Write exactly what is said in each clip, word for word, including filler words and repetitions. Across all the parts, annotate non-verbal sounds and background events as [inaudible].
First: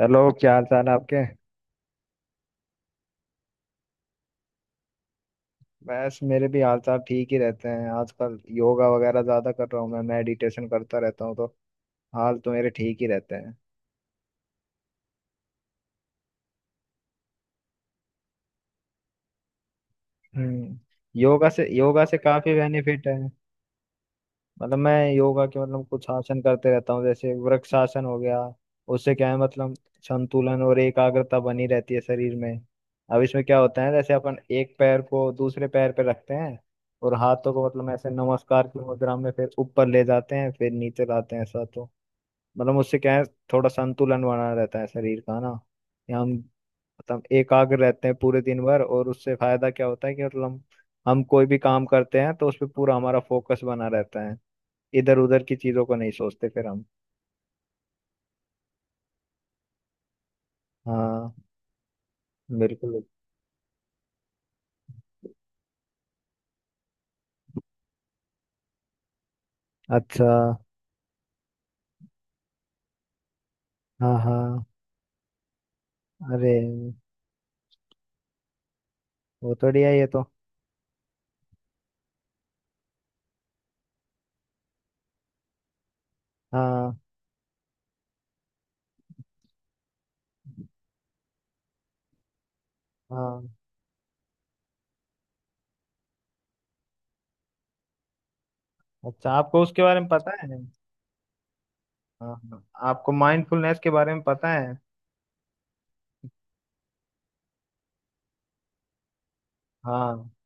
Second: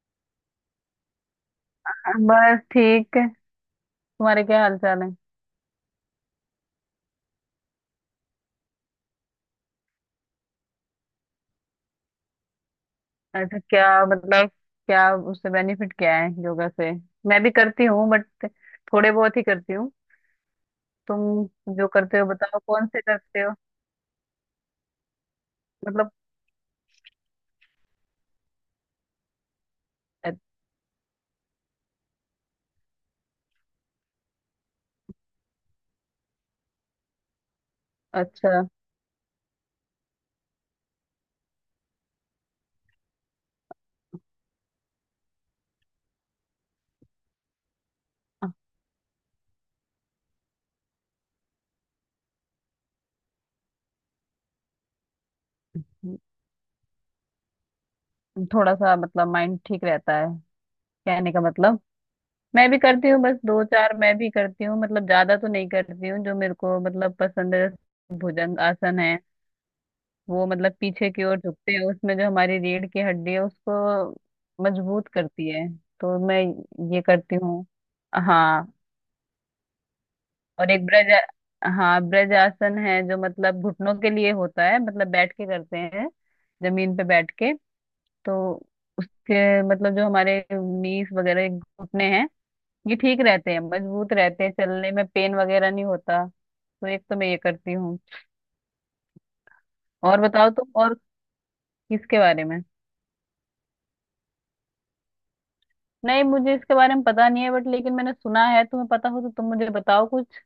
Hello, क्या हाल चाल है आपके। बस ठीक है। तुम्हारे क्या हाल चाल है? बस, मेरे भी हाल चाल ठीक ही रहते हैं। आजकल योगा वगैरह ज्यादा कर रहा हूँ, मैं मेडिटेशन करता रहता हूँ तो हाल तो मेरे ठीक ही रहते हैं। अच्छा, क्या मतलब, क्या उससे बेनिफिट क्या है योगा से? मैं भी करती हूँ बट थोड़े बहुत ही करती हूँ। हम्म। योगा से तुम? जो योगा से करते हो काफी बताओ, कौन से बेनिफिट है। करते हो? मतलब मैं योगा के मतलब कुछ मतलब आसन करते रहता हूँ, जैसे वृक्षासन हो गया। उससे क्या है मतलब अ- संतुलन और एकाग्रता बनी रहती है शरीर में। अब इसमें क्या होता है, जैसे अपन एक पैर को दूसरे पैर पे रखते हैं और हाथों को मतलब ऐसे अच्छा। नमस्कार की मुद्रा में फिर ऊपर ले जाते हैं, फिर नीचे लाते हैं, ऐसा तो। मतलब उससे क्या है, थोड़ा संतुलन बना रहता है शरीर का ना। या हम मतलब एकाग्र रहते हैं पूरे दिन भर, और उससे फायदा क्या होता है कि मतलब हम हम कोई भी काम करते हैं तो उस पर पूरा हमारा फोकस बना रहता है, इधर उधर की चीजों को नहीं सोचते फिर हम। थोड़ा सा मतलब माइंड ठीक रहता है, कहने हाँ, का मतलब। मैं भी बिल्कुल। करती हूँ बस, दो चार मैं भी करती हूँ, मतलब ज्यादा तो नहीं करती हूँ। जो मेरे को मतलब पसंद है भुजंग आसन है। अच्छा। वो मतलब पीछे की ओर झुकते हैं उसमें, जो हमारी रीढ़ की हड्डी है उसको हाँ, हाँ। मजबूत करती है। तो मैं अरे, ये करती हूँ। हाँ। वो तो बढ़िया है ये तो। और एक ब्रज, हाँ ब्रज आसन है जो मतलब घुटनों के लिए होता है, मतलब बैठ के करते हैं, जमीन हाँ, पे बैठ के। तो उसके मतलब जो हमारे नीस वगैरह घुटने हैं ये ठीक हाँ। रहते हैं, मजबूत रहते हैं, चलने में पेन वगैरह नहीं होता, तो एक तो मैं ये करती हूँ। अच्छा, आपको उसके बारे में और पता है? बताओ तुम। और? किसके हाँ, बारे में? हाँ, आपको माइंडफुलनेस के बारे में पता है? नहीं, मुझे इसके बारे में पता नहीं है बट लेकिन मैंने सुना है। तुम्हें पता हो तो तुम मुझे बताओ हाँ। कुछ।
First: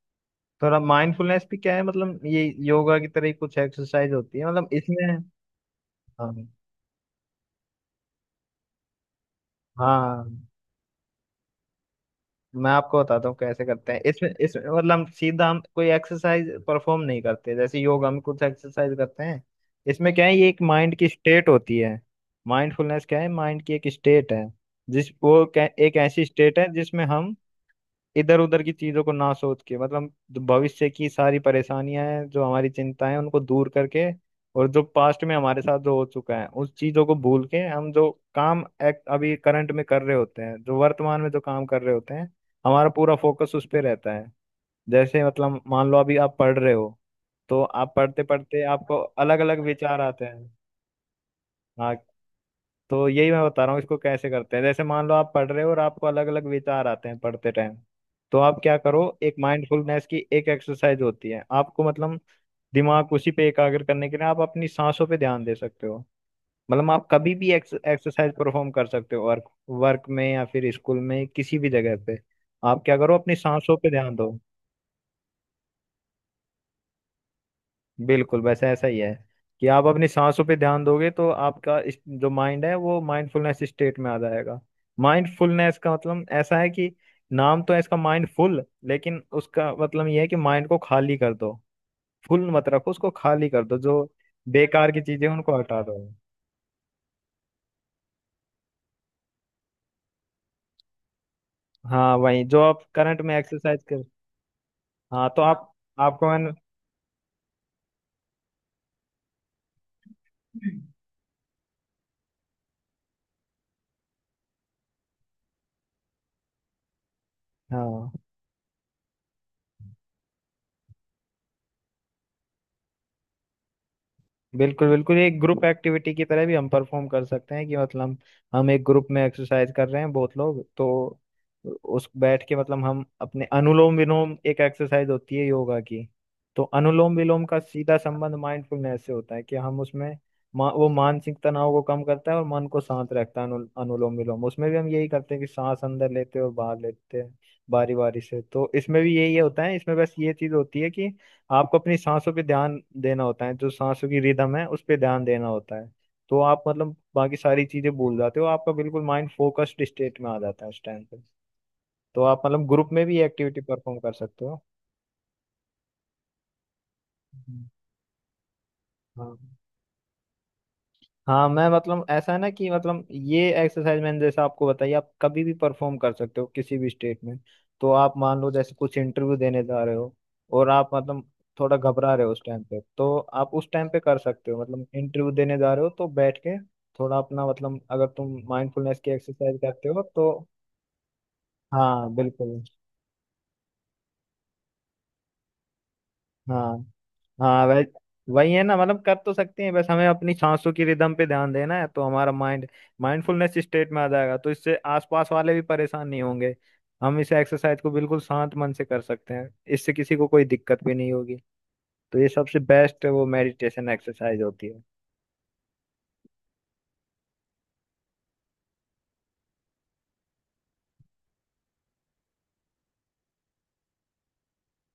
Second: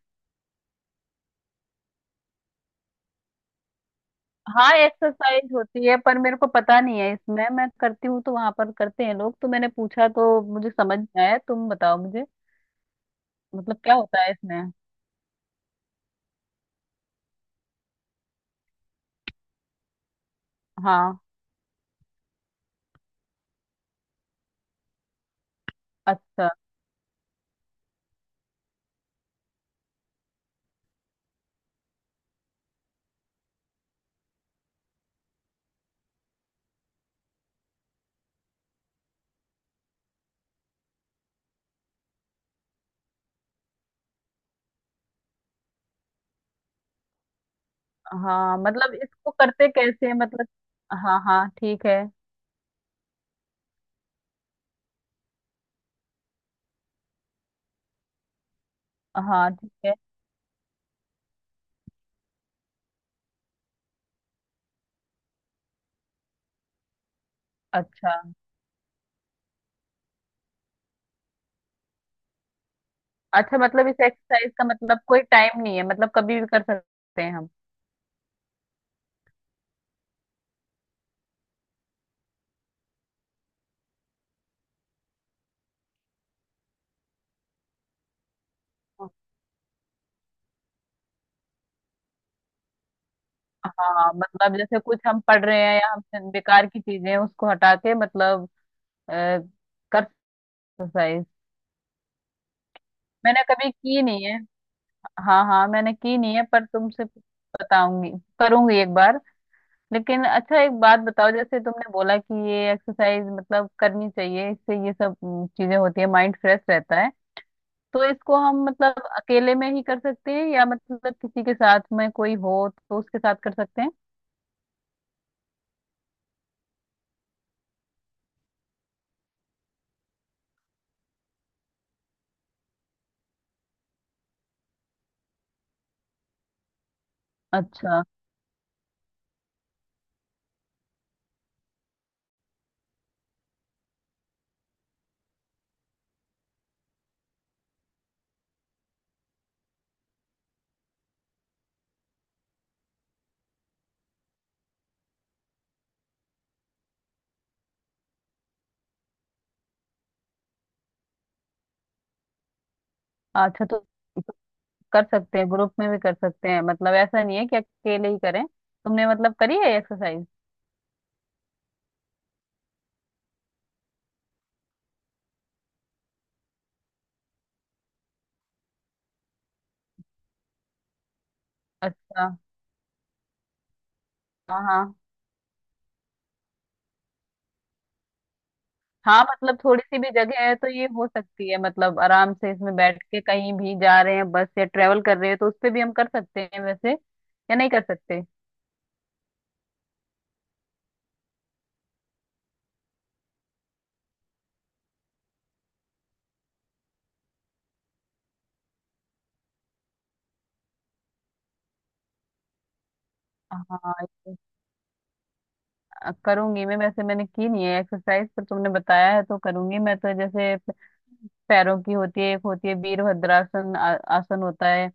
थोड़ा माइंडफुलनेस भी क्या है मतलब ये योगा की तरह ही कुछ एक्सरसाइज होती है, मतलब हाँ, इसमें। एक्सरसाइज होती है पर मेरे हाँ, को पता नहीं है इसमें। मैं करती हूँ तो वहां पर करते हैं लोग, तो मैंने पूछा तो हाँ। मुझे समझ में आया। तुम बताओ मुझे, मैं आपको बताता हूँ कैसे मतलब करते क्या हैं, होता इसमें है इसमें? इसमें मतलब हम सीधा हम कोई एक्सरसाइज परफॉर्म नहीं करते, जैसे योगा में कुछ एक्सरसाइज करते हैं। इसमें क्या है, ये एक माइंड की हाँ। स्टेट होती है। माइंडफुलनेस क्या है, माइंड की एक स्टेट है। जिस वो क्या- एक ऐसी अच्छा। स्टेट है जिसमें हम इधर उधर की चीजों को ना सोच के, मतलब जो भविष्य की सारी परेशानियां हैं जो हमारी चिंताएं हैं उनको दूर करके, और जो पास्ट में हमारे साथ जो हो चुका है उस चीजों को भूल के, हम जो काम एक्ट अभी करंट में कर रहे होते हैं, जो वर्तमान में जो काम कर रहे होते हैं, हमारा पूरा फोकस उस पे रहता है। जैसे मतलब मान लो अभी आप पढ़ रहे हो, तो आप पढ़ते हाँ पढ़ते मतलब आपको इसको अलग अलग करते विचार कैसे हैं? आते मतलब? हैं। हाँ हाँ, ठीक हाँ, है। तो यही मैं बता रहा हूँ, इसको कैसे करते हैं। जैसे मान लो आप पढ़ रहे हो और आपको अलग अलग विचार आते हैं पढ़ते टाइम, तो आप क्या करो, एक हाँ, ठीक है। माइंडफुलनेस की एक एक्सरसाइज होती है, आपको मतलब दिमाग उसी पे एकाग्र करने के लिए आप अपनी सांसों पे ध्यान दे सकते हो। मतलब आप कभी भी अच्छा। एक्सरसाइज परफॉर्म कर सकते हो, वर्क वर्क में या फिर स्कूल में किसी भी जगह पे। आप क्या करो, अपनी अच्छा, सांसों मतलब पे इस ध्यान दो। एक्सरसाइज का मतलब कोई टाइम नहीं है, मतलब कभी भी कर सकते हैं हम? बिल्कुल, बस ऐसा ही है कि आप अपनी सांसों पे ध्यान दोगे तो आपका इस- जो माइंड है वो माइंडफुलनेस स्टेट में आ जाएगा। माइंडफुलनेस का मतलब ऐसा है कि नाम तो है इसका माइंडफुल लेकिन उसका मतलब ये है कि माइंड को खाली कर दो, फुल मत रखो, उसको खाली कर दो। जो हाँ मतलब जैसे बेकार कुछ की हम चीजें हैं, पढ़ उनको रहे हैं हटा या दो। हमसे बेकार की चीजें हैं, उसको हटा के मतलब, अ, कर एक्सरसाइज हाँ, वही जो आप करंट में मैंने कभी एक्सरसाइज कर। की नहीं है। हाँ, तो हाँ हाँ, आप। मैंने की आपको नहीं है मैंने। पर तुमसे बताऊंगी, करूंगी एक बार। लेकिन अच्छा, एक बात बताओ, जैसे तुमने बोला कि ये एक्सरसाइज मतलब करनी चाहिए, इससे ये सब अम, चीजें होती है, माइंड फ्रेश रहता है। तो हाँ, इसको हम मतलब अकेले में ही कर सकते हैं या मतलब किसी के साथ में, कोई हो तो उसके साथ कर सकते हैं? बिल्कुल बिल्कुल एक ग्रुप एक्टिविटी की तरह भी हम परफॉर्म कर सकते हैं कि मतलब हम एक ग्रुप में एक्सरसाइज कर रहे हैं बहुत लोग, तो उस बैठ के मतलब हम अपने अनुलोम विलोम, एक एक्सरसाइज होती है योगा की। तो अनुलोम विलोम का सीधा अच्छा। संबंध माइंडफुलनेस से होता है कि हम उसमें, मा, वो मानसिक तनाव को कम करता है और मन को शांत रखता है। अनु, अनुलोम विलोम, उसमें भी हम यही करते हैं कि सांस अंदर लेते हैं और बाहर लेते हैं बारी बारी से, तो इसमें भी यही होता है। इसमें बस ये चीज होती है कि आपको अपनी सांसों पे ध्यान देना होता है, जो सांसों की रिदम है उस पे ध्यान देना होता है। तो आप मतलब बाकी सारी चीजें भूल जाते हो, आपका बिल्कुल माइंड फोकस्ड स्टेट में आ जाता है उस टाइम पे। तो आप मतलब ग्रुप में भी एक्टिविटी अच्छा, तो परफॉर्म कर सकते हो। कर सकते हैं, ग्रुप में भी कर सकते हैं, मतलब ऐसा नहीं है कि हम्म, अकेले ही करें। तुमने मतलब हाँ। करी है एक्सरसाइज? हाँ, मैं मतलब ऐसा है ना कि मतलब ये एक्सरसाइज मैंने जैसे आपको बताई, आप कभी भी परफॉर्म कर सकते हो किसी भी स्टेट में। तो आप मान लो जैसे कुछ इंटरव्यू देने जा रहे हो और आप मतलब थोड़ा घबरा रहे अच्छा। हो उस टाइम पे, तो आप उस टाइम पे कर सकते हो। हाँ मतलब हाँ। इंटरव्यू देने जा रहे हो तो बैठ के थोड़ा अपना मतलब अगर तुम माइंडफुलनेस की हाँ एक्सरसाइज मतलब थोड़ी करते सी हो भी तो। जगह है तो ये हो सकती है, मतलब हाँ, आराम से बिल्कुल। इसमें बैठ के, कहीं भी जा रहे हैं बस या ट्रेवल कर रहे हैं, तो उस पे भी हम कर सकते हैं हाँ, वैसे या हाँ। नहीं कर वह सकते? वही है ना, मतलब कर तो सकते हैं, बस हमें अपनी सांसों की रिदम पे ध्यान देना है तो हमारा माइंड माइंडफुलनेस स्टेट में आ जाएगा। तो इससे आसपास वाले भी परेशान नहीं होंगे, हम इस एक्सरसाइज को बिल्कुल शांत मन से कर सकते हैं, इससे किसी को कोई दिक्कत भी नहीं होगी। तो ये सबसे बेस्ट वो मेडिटेशन हाँ, ये- एक्सरसाइज होती है। अ, करूंगी मैं। वैसे मैंने की नहीं है एक्सरसाइज पर तुमने बताया है तो करूंगी मैं, तो जैसे पैरों की होती है एक, होती है वीरभद्रासन आ- आसन होता है।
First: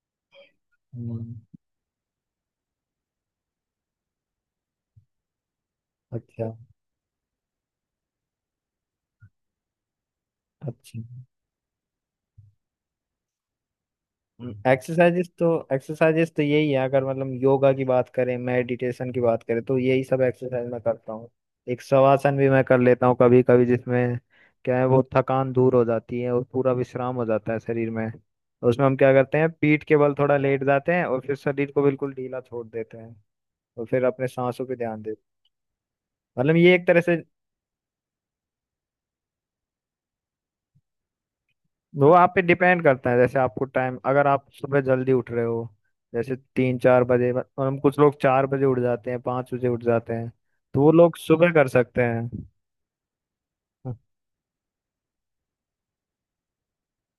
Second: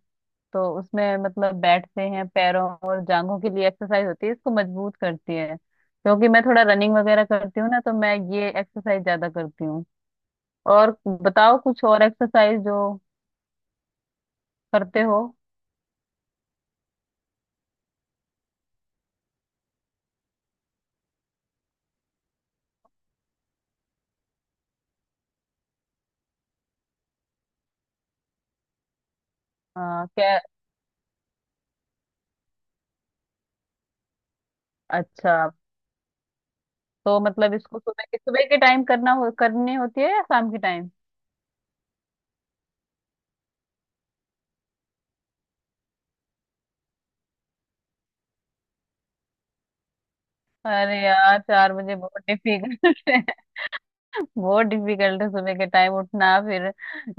तो उसमें हम्म, मतलब बैठते हैं, पैरों और जांघों के लिए एक्सरसाइज होती है, इसको मजबूत करती है, क्योंकि मैं अच्छा। थोड़ा रनिंग वगैरह करती हूँ ना, तो मैं ये एक्सरसाइज ज्यादा करती हूँ। और अच्छा। बताओ कुछ और एक्सरसाइज जो करते हो। एक्सरसाइजेस तो एक्सरसाइजेस तो यही है, अगर मतलब योगा की बात करें मेडिटेशन की बात करें तो यही सब एक्सरसाइज मैं करता हूँ। एक शवासन भी मैं कर लेता हूँ कभी कभी, जिसमें क्या है वो थकान दूर हो जाती है और पूरा विश्राम हो जाता है शरीर में। उसमें हम क्या करते हैं, पीठ के आ, बल थोड़ा क्या? लेट जाते हैं और फिर शरीर को बिल्कुल ढीला छोड़ देते हैं और फिर अपने सांसों पे ध्यान देते अच्छा, हैं, मतलब ये एक तरह से। तो मतलब इसको सुबह के सुबह के टाइम करना हो करनी होती है या शाम के टाइम? वो आप पे डिपेंड करता है, जैसे आपको टाइम, अगर आप सुबह जल्दी उठ रहे हो जैसे तीन चार बजे, और हम कुछ लोग चार बजे उठ जाते हैं, पाँच बजे उठ जाते हैं, तो वो अरे लोग यार, सुबह कर चार बजे सकते बहुत हैं। डिफिकल्ट, बहुत डिफिकल्ट है सुबह के टाइम उठना, फिर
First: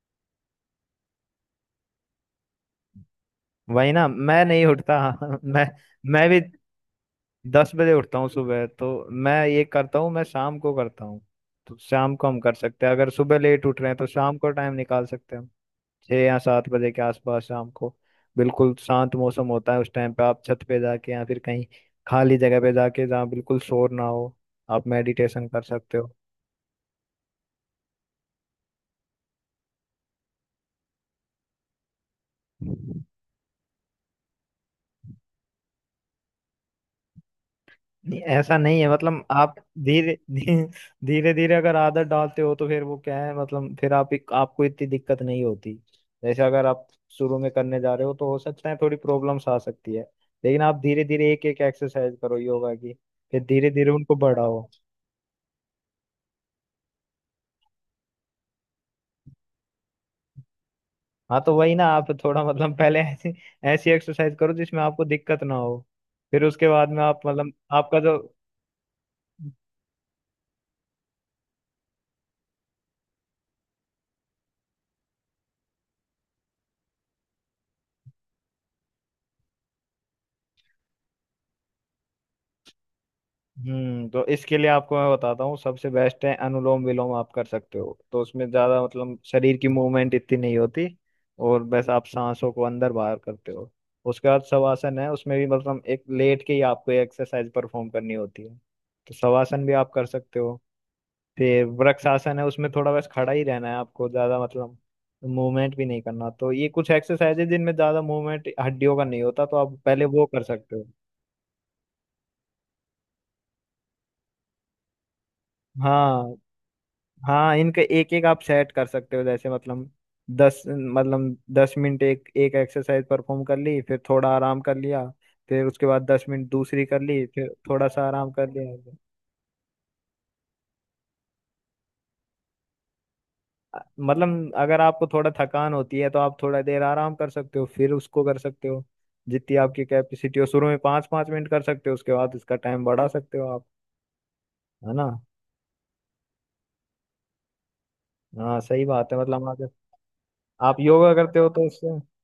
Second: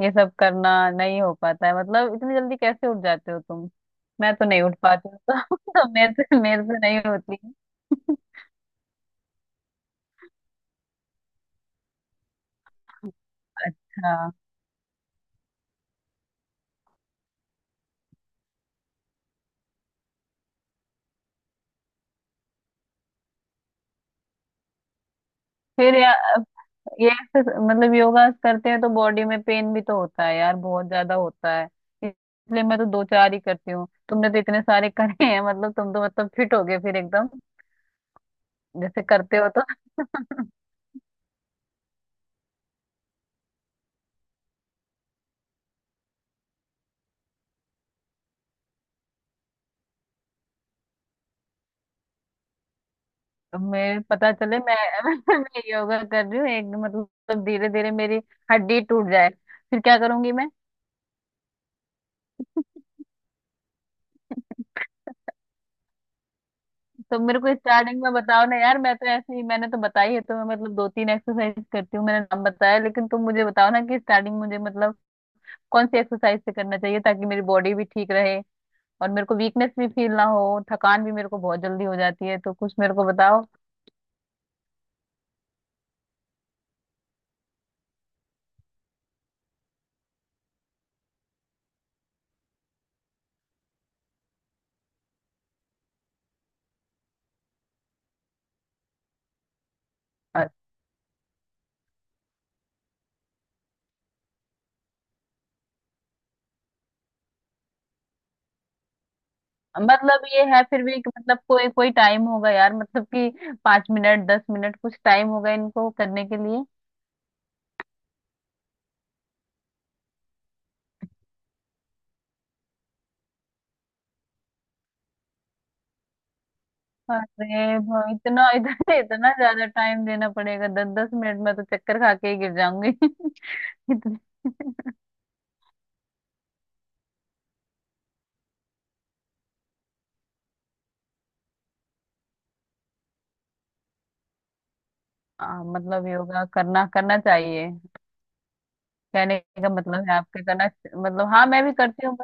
ये सब करना नहीं हो पाता है, मतलब इतनी जल्दी कैसे उठ जाते हो तुम? वही ना, मैं मैं तो नहीं नहीं उठ उठता। पाती हूँ [laughs] तो, [laughs] मैं तो मेरे मैं भी से मेरे से नहीं होती है। दस बजे उठता हूँ [laughs] सुबह तो। मैं ये करता हूँ, मैं शाम को करता हूँ। तो शाम को हम कर सकते हैं, अगर सुबह लेट उठ रहे हैं तो अच्छा। शाम को टाइम निकाल सकते हैं हम। छः या सात बजे के आसपास शाम को बिल्कुल शांत मौसम होता है उस टाइम पे। आप छत पे जाके या फिर कहीं खाली जगह पे जाके, जहाँ बिल्कुल शोर ना हो, आप मेडिटेशन कर फिर सकते या, हो। ये exercise- मतलब योगा करते हैं तो बॉडी में पेन भी तो होता है यार, बहुत ज्यादा होता है। इसलिए मैं तो दो चार ही करती हूँ, तुमने तो इतने सारे [laughs] करे हैं, मतलब तुम तो मतलब फिट हो गए फिर एकदम, नहीं ऐसा नहीं है, जैसे मतलब करते हो आप तो। धीरे धीरे, धीरे धीरे अगर आदत डालते हो तो फिर वो क्या है मतलब फिर आप, आपको इतनी दिक्कत नहीं होती। जैसे अगर आप शुरू में करने जा रहे हो तो हो सकता है थोड़ी प्रॉब्लम्स आ सकती है, लेकिन आप धीरे धीरे एक एक एक्सरसाइज करो योगा की, फिर अब धीरे धीरे मैं, उनको पता चले बढ़ाओ। मैं [laughs] मैं योगा कर रही हूँ एक, मतलब धीरे धीरे मेरी हड्डी टूट जाए फिर क्या करूंगी मैं? हाँ, तो वही ना, आप थोड़ा मतलब पहले ऐसी ऐसी एक्सरसाइज करो जिसमें आपको दिक्कत ना हो, फिर उसके बाद में तो आप मेरे मतलब को आपका स्टार्टिंग में जो। बताओ ना यार, मैं तो ऐसे ही मैंने तो बताई है, तो मैं मतलब दो तीन एक्सरसाइज करती हूँ, मैंने नाम बताया, लेकिन तुम मुझे बताओ ना कि स्टार्टिंग मुझे मतलब कौन सी एक्सरसाइज से करना चाहिए ताकि मेरी बॉडी भी ठीक रहे, और मेरे को वीकनेस भी फील ना हो, थकान भी मेरे को बहुत जल्दी हो जाती है, तो कुछ मेरे को बताओ। हम्म, तो इसके लिए आपको मैं बताता हूँ, सबसे बेस्ट है अनुलोम विलोम, आप कर सकते हो, तो उसमें ज्यादा मतलब शरीर की मूवमेंट इतनी नहीं होती और बस आप सांसों को अंदर बाहर करते हो। उसके बाद शवासन है, उसमें भी मतलब एक लेट के ही आपको एक्सरसाइज परफॉर्म करनी होती है, तो शवासन भी आप कर सकते हो। फिर वृक्ष आसन है, उसमें थोड़ा बस खड़ा ही रहना है आपको, ज्यादा मतलब मूवमेंट भी नहीं करना। तो ये कुछ एक्सरसाइज है जिनमें ज्यादा मूवमेंट हड्डियों का नहीं होता, तो आप पहले वो मतलब कर ये है सकते हो। फिर भी कि मतलब, कोई कोई टाइम होगा यार, मतलब कि पांच मिनट दस मिनट कुछ टाइम होगा इनको करने हाँ, के लिए? हाँ, इनके एक एक आप सेट कर सकते हो, जैसे मतलब दस मतलब दस मिनट एक एक एक्सरसाइज परफॉर्म कर ली, फिर थोड़ा आराम कर लिया, फिर उसके बाद दस मिनट दूसरी कर ली, फिर अरे थोड़ा सा भाई, आराम कर इतना इतना लिया। इतना ज्यादा टाइम देना पड़ेगा? दस दस मिनट में तो चक्कर खा के ही गिर जाऊंगी [laughs] इतने, मतलब अगर आपको थोड़ा थकान होती है तो आप थोड़ा देर आराम कर सकते हो, फिर उसको कर सकते हो, जितनी आपकी कैपेसिटी हो। शुरू में पाँच पाँच मिनट कर सकते हो, उसके बाद इसका टाइम बढ़ा सकते हो आप, है ना। हाँ मतलब योगा करना, करना चाहिए, हाँ सही बात है, कहने मतलब अगर का मतलब है आपके करना आप योगा मतलब। करते हाँ हो मैं तो भी उससे। करती हूँ।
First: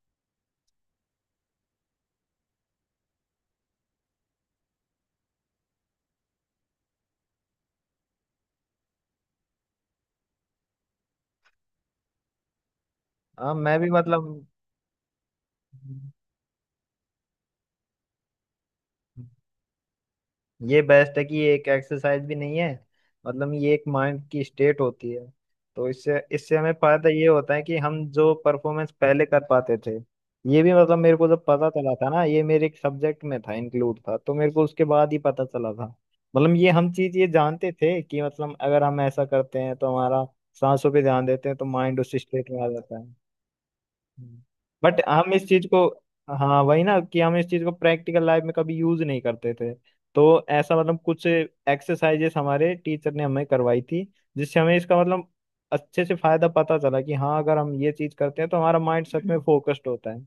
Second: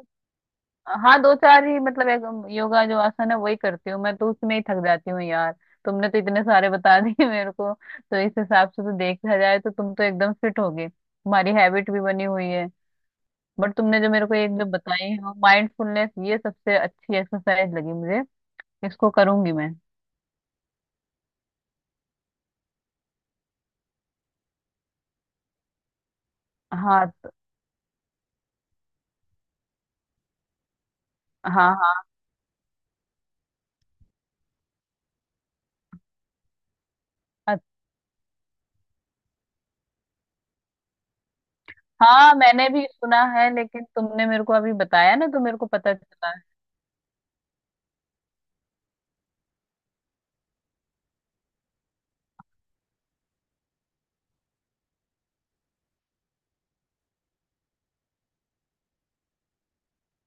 हाँ दो चार ही मतलब, एक योगा जो आसन है वही करती हूँ मैं, तो उसमें ही थक जाती हूँ यार। तुमने तो इतने सारे बता [laughs] दिए मेरे को, तो इस हिसाब से तो देखा जाए तो तुम तो एकदम फिट हो गए, तुम्हारी हैबिट भी बनी हुई है। हाँ, बट मैं भी तुमने जो मेरे मतलब। को एक जो बताई है माइंडफुलनेस, ये सबसे अच्छी एक्सरसाइज लगी मुझे, इसको करूंगी मैं। ये बेस्ट है कि ये एक एक्सरसाइज भी नहीं है, मतलब ये एक माइंड की स्टेट होती है। तो इससे इससे हमें फायदा हाँ ये होता है कि हम जो परफॉर्मेंस पहले कर पाते थे, ये भी मतलब मेरे को जब पता हाँ। चला हाँ। था ना, ये मेरे एक सब्जेक्ट में था, इंक्लूड था, तो मेरे को उसके बाद ही पता चला था। मतलब ये हम चीज ये अ- जानते थे कि मतलब अगर हम ऐसा करते हैं तो हमारा, सांसों पे ध्यान देते हैं तो माइंड उस हाँ स्टेट में आ मैंने भी जाता है। सुना है, लेकिन तुमने मेरे को अभी बट बताया ना हम तो इस मेरे चीज को को, पता चला। हाँ वही ना कि हम इस चीज को प्रैक्टिकल लाइफ में कभी यूज नहीं करते थे। तो ऐसा मतलब कुछ एक्सरसाइजेस हमारे टीचर ने हमें करवाई थी, जिससे हमें इसका मतलब अच्छे से फायदा पता चला कि हाँ, अगर हम ये चीज करते हैं तो हमारा माइंड सच में फोकस्ड होता है।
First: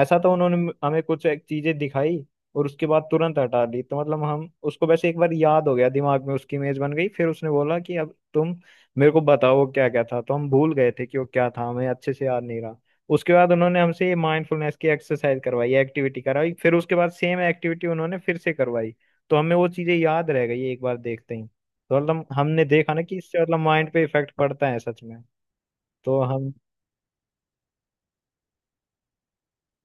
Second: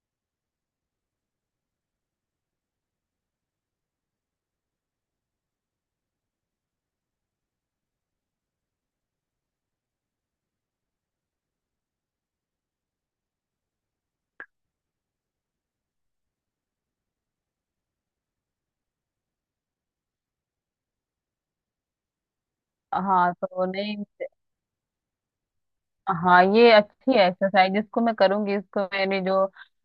ऐसा तो उन्होंने हमें कुछ एक चीजें दिखाई और उसके बाद तुरंत हटा दी, तो मतलब हम उसको वैसे एक बार याद हो गया, दिमाग में उसकी इमेज बन गई, फिर उसने बोला कि अब तुम मेरे को बताओ क्या क्या था, तो हम भूल गए थे कि वो क्या था, हमें अच्छे से याद नहीं रहा। उसके बाद उन्होंने हमसे ये माइंडफुलनेस की एक्सरसाइज करवाई, एक्टिविटी कराई, फिर उसके बाद सेम एक्टिविटी उन्होंने फिर से करवाई, तो हमें वो चीजें याद रह गई एक बार देखते ही, तो मतलब हमने देखा ना कि हाँ, इससे मतलब तो माइंड नहीं। पे इफेक्ट पड़ता है सच में। तो हाँ, हम। ये अच्छी है एक्सरसाइज, इसको मैं करूंगी। इसको मेरी जो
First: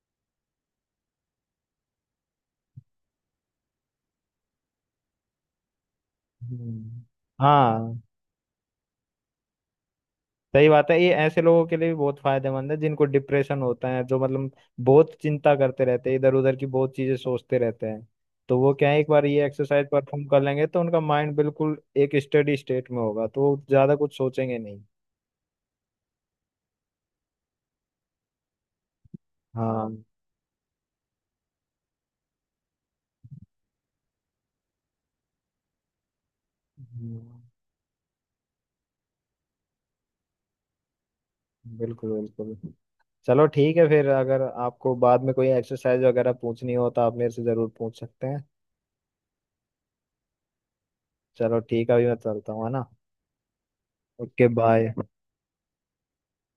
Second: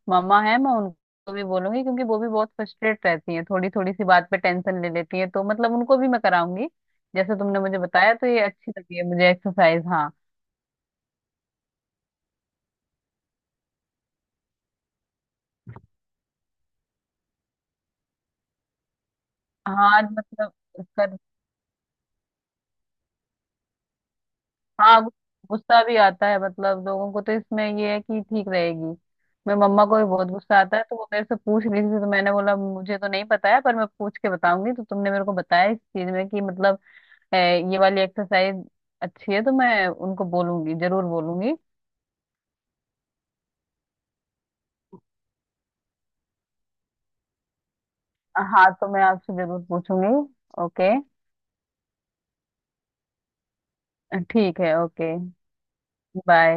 मम्मा है मैं उनको भी बोलूंगी, क्योंकि वो भी बहुत फ्रस्ट्रेट रहती हैं, थोड़ी थोड़ी सी बात पे टेंशन ले लेती हैं, तो मतलब उनको भी मैं कराऊंगी हम्म, जैसे तुमने मुझे हाँ बताया, तो ये अच्छी लगी है मुझे एक्सरसाइज। हाँ। सही बात है, ये ऐसे लोगों के लिए भी बहुत फायदेमंद है जिनको डिप्रेशन होता है, जो मतलब बहुत चिंता करते रहते हैं, इधर उधर की बहुत चीजें सोचते रहते हैं। तो वो क्या है, एक बार ये एक्सरसाइज हाँ आज परफॉर्म कर मतलब लेंगे तो उनका कर माइंड बिल्कुल एक स्टडी स्टेट में होगा तो वो ज्यादा कुछ सोचेंगे नहीं। हाँ, गु- गुस्सा भी आता है मतलब लोगों को, तो इसमें ये है कि ठीक रहेगी। मैं, मम्मा को हाँ। भी बहुत गुस्सा आता है, तो वो मेरे से पूछ रही थी तो मैंने बोला मुझे तो नहीं पता है, पर मैं पूछ के बताऊंगी, तो तुमने मेरे को बताया इस चीज में कि मतलब है हम्म, ये वाली एक्सरसाइज अच्छी है, तो मैं उनको बोलूंगी, जरूर बोलूंगी। बिल्कुल बिल्कुल। चलो ठीक है फिर, अगर आपको बाद में कोई एक्सरसाइज वगैरह पूछनी हो तो आप मेरे से ज़रूर पूछ सकते हैं। हाँ, तो मैं आपसे जरूर पूछूंगी। ओके। चलो ठीक है, अभी मैं चलता हूँ, है ना। ओके, ठीक है। बाय। Okay, bye.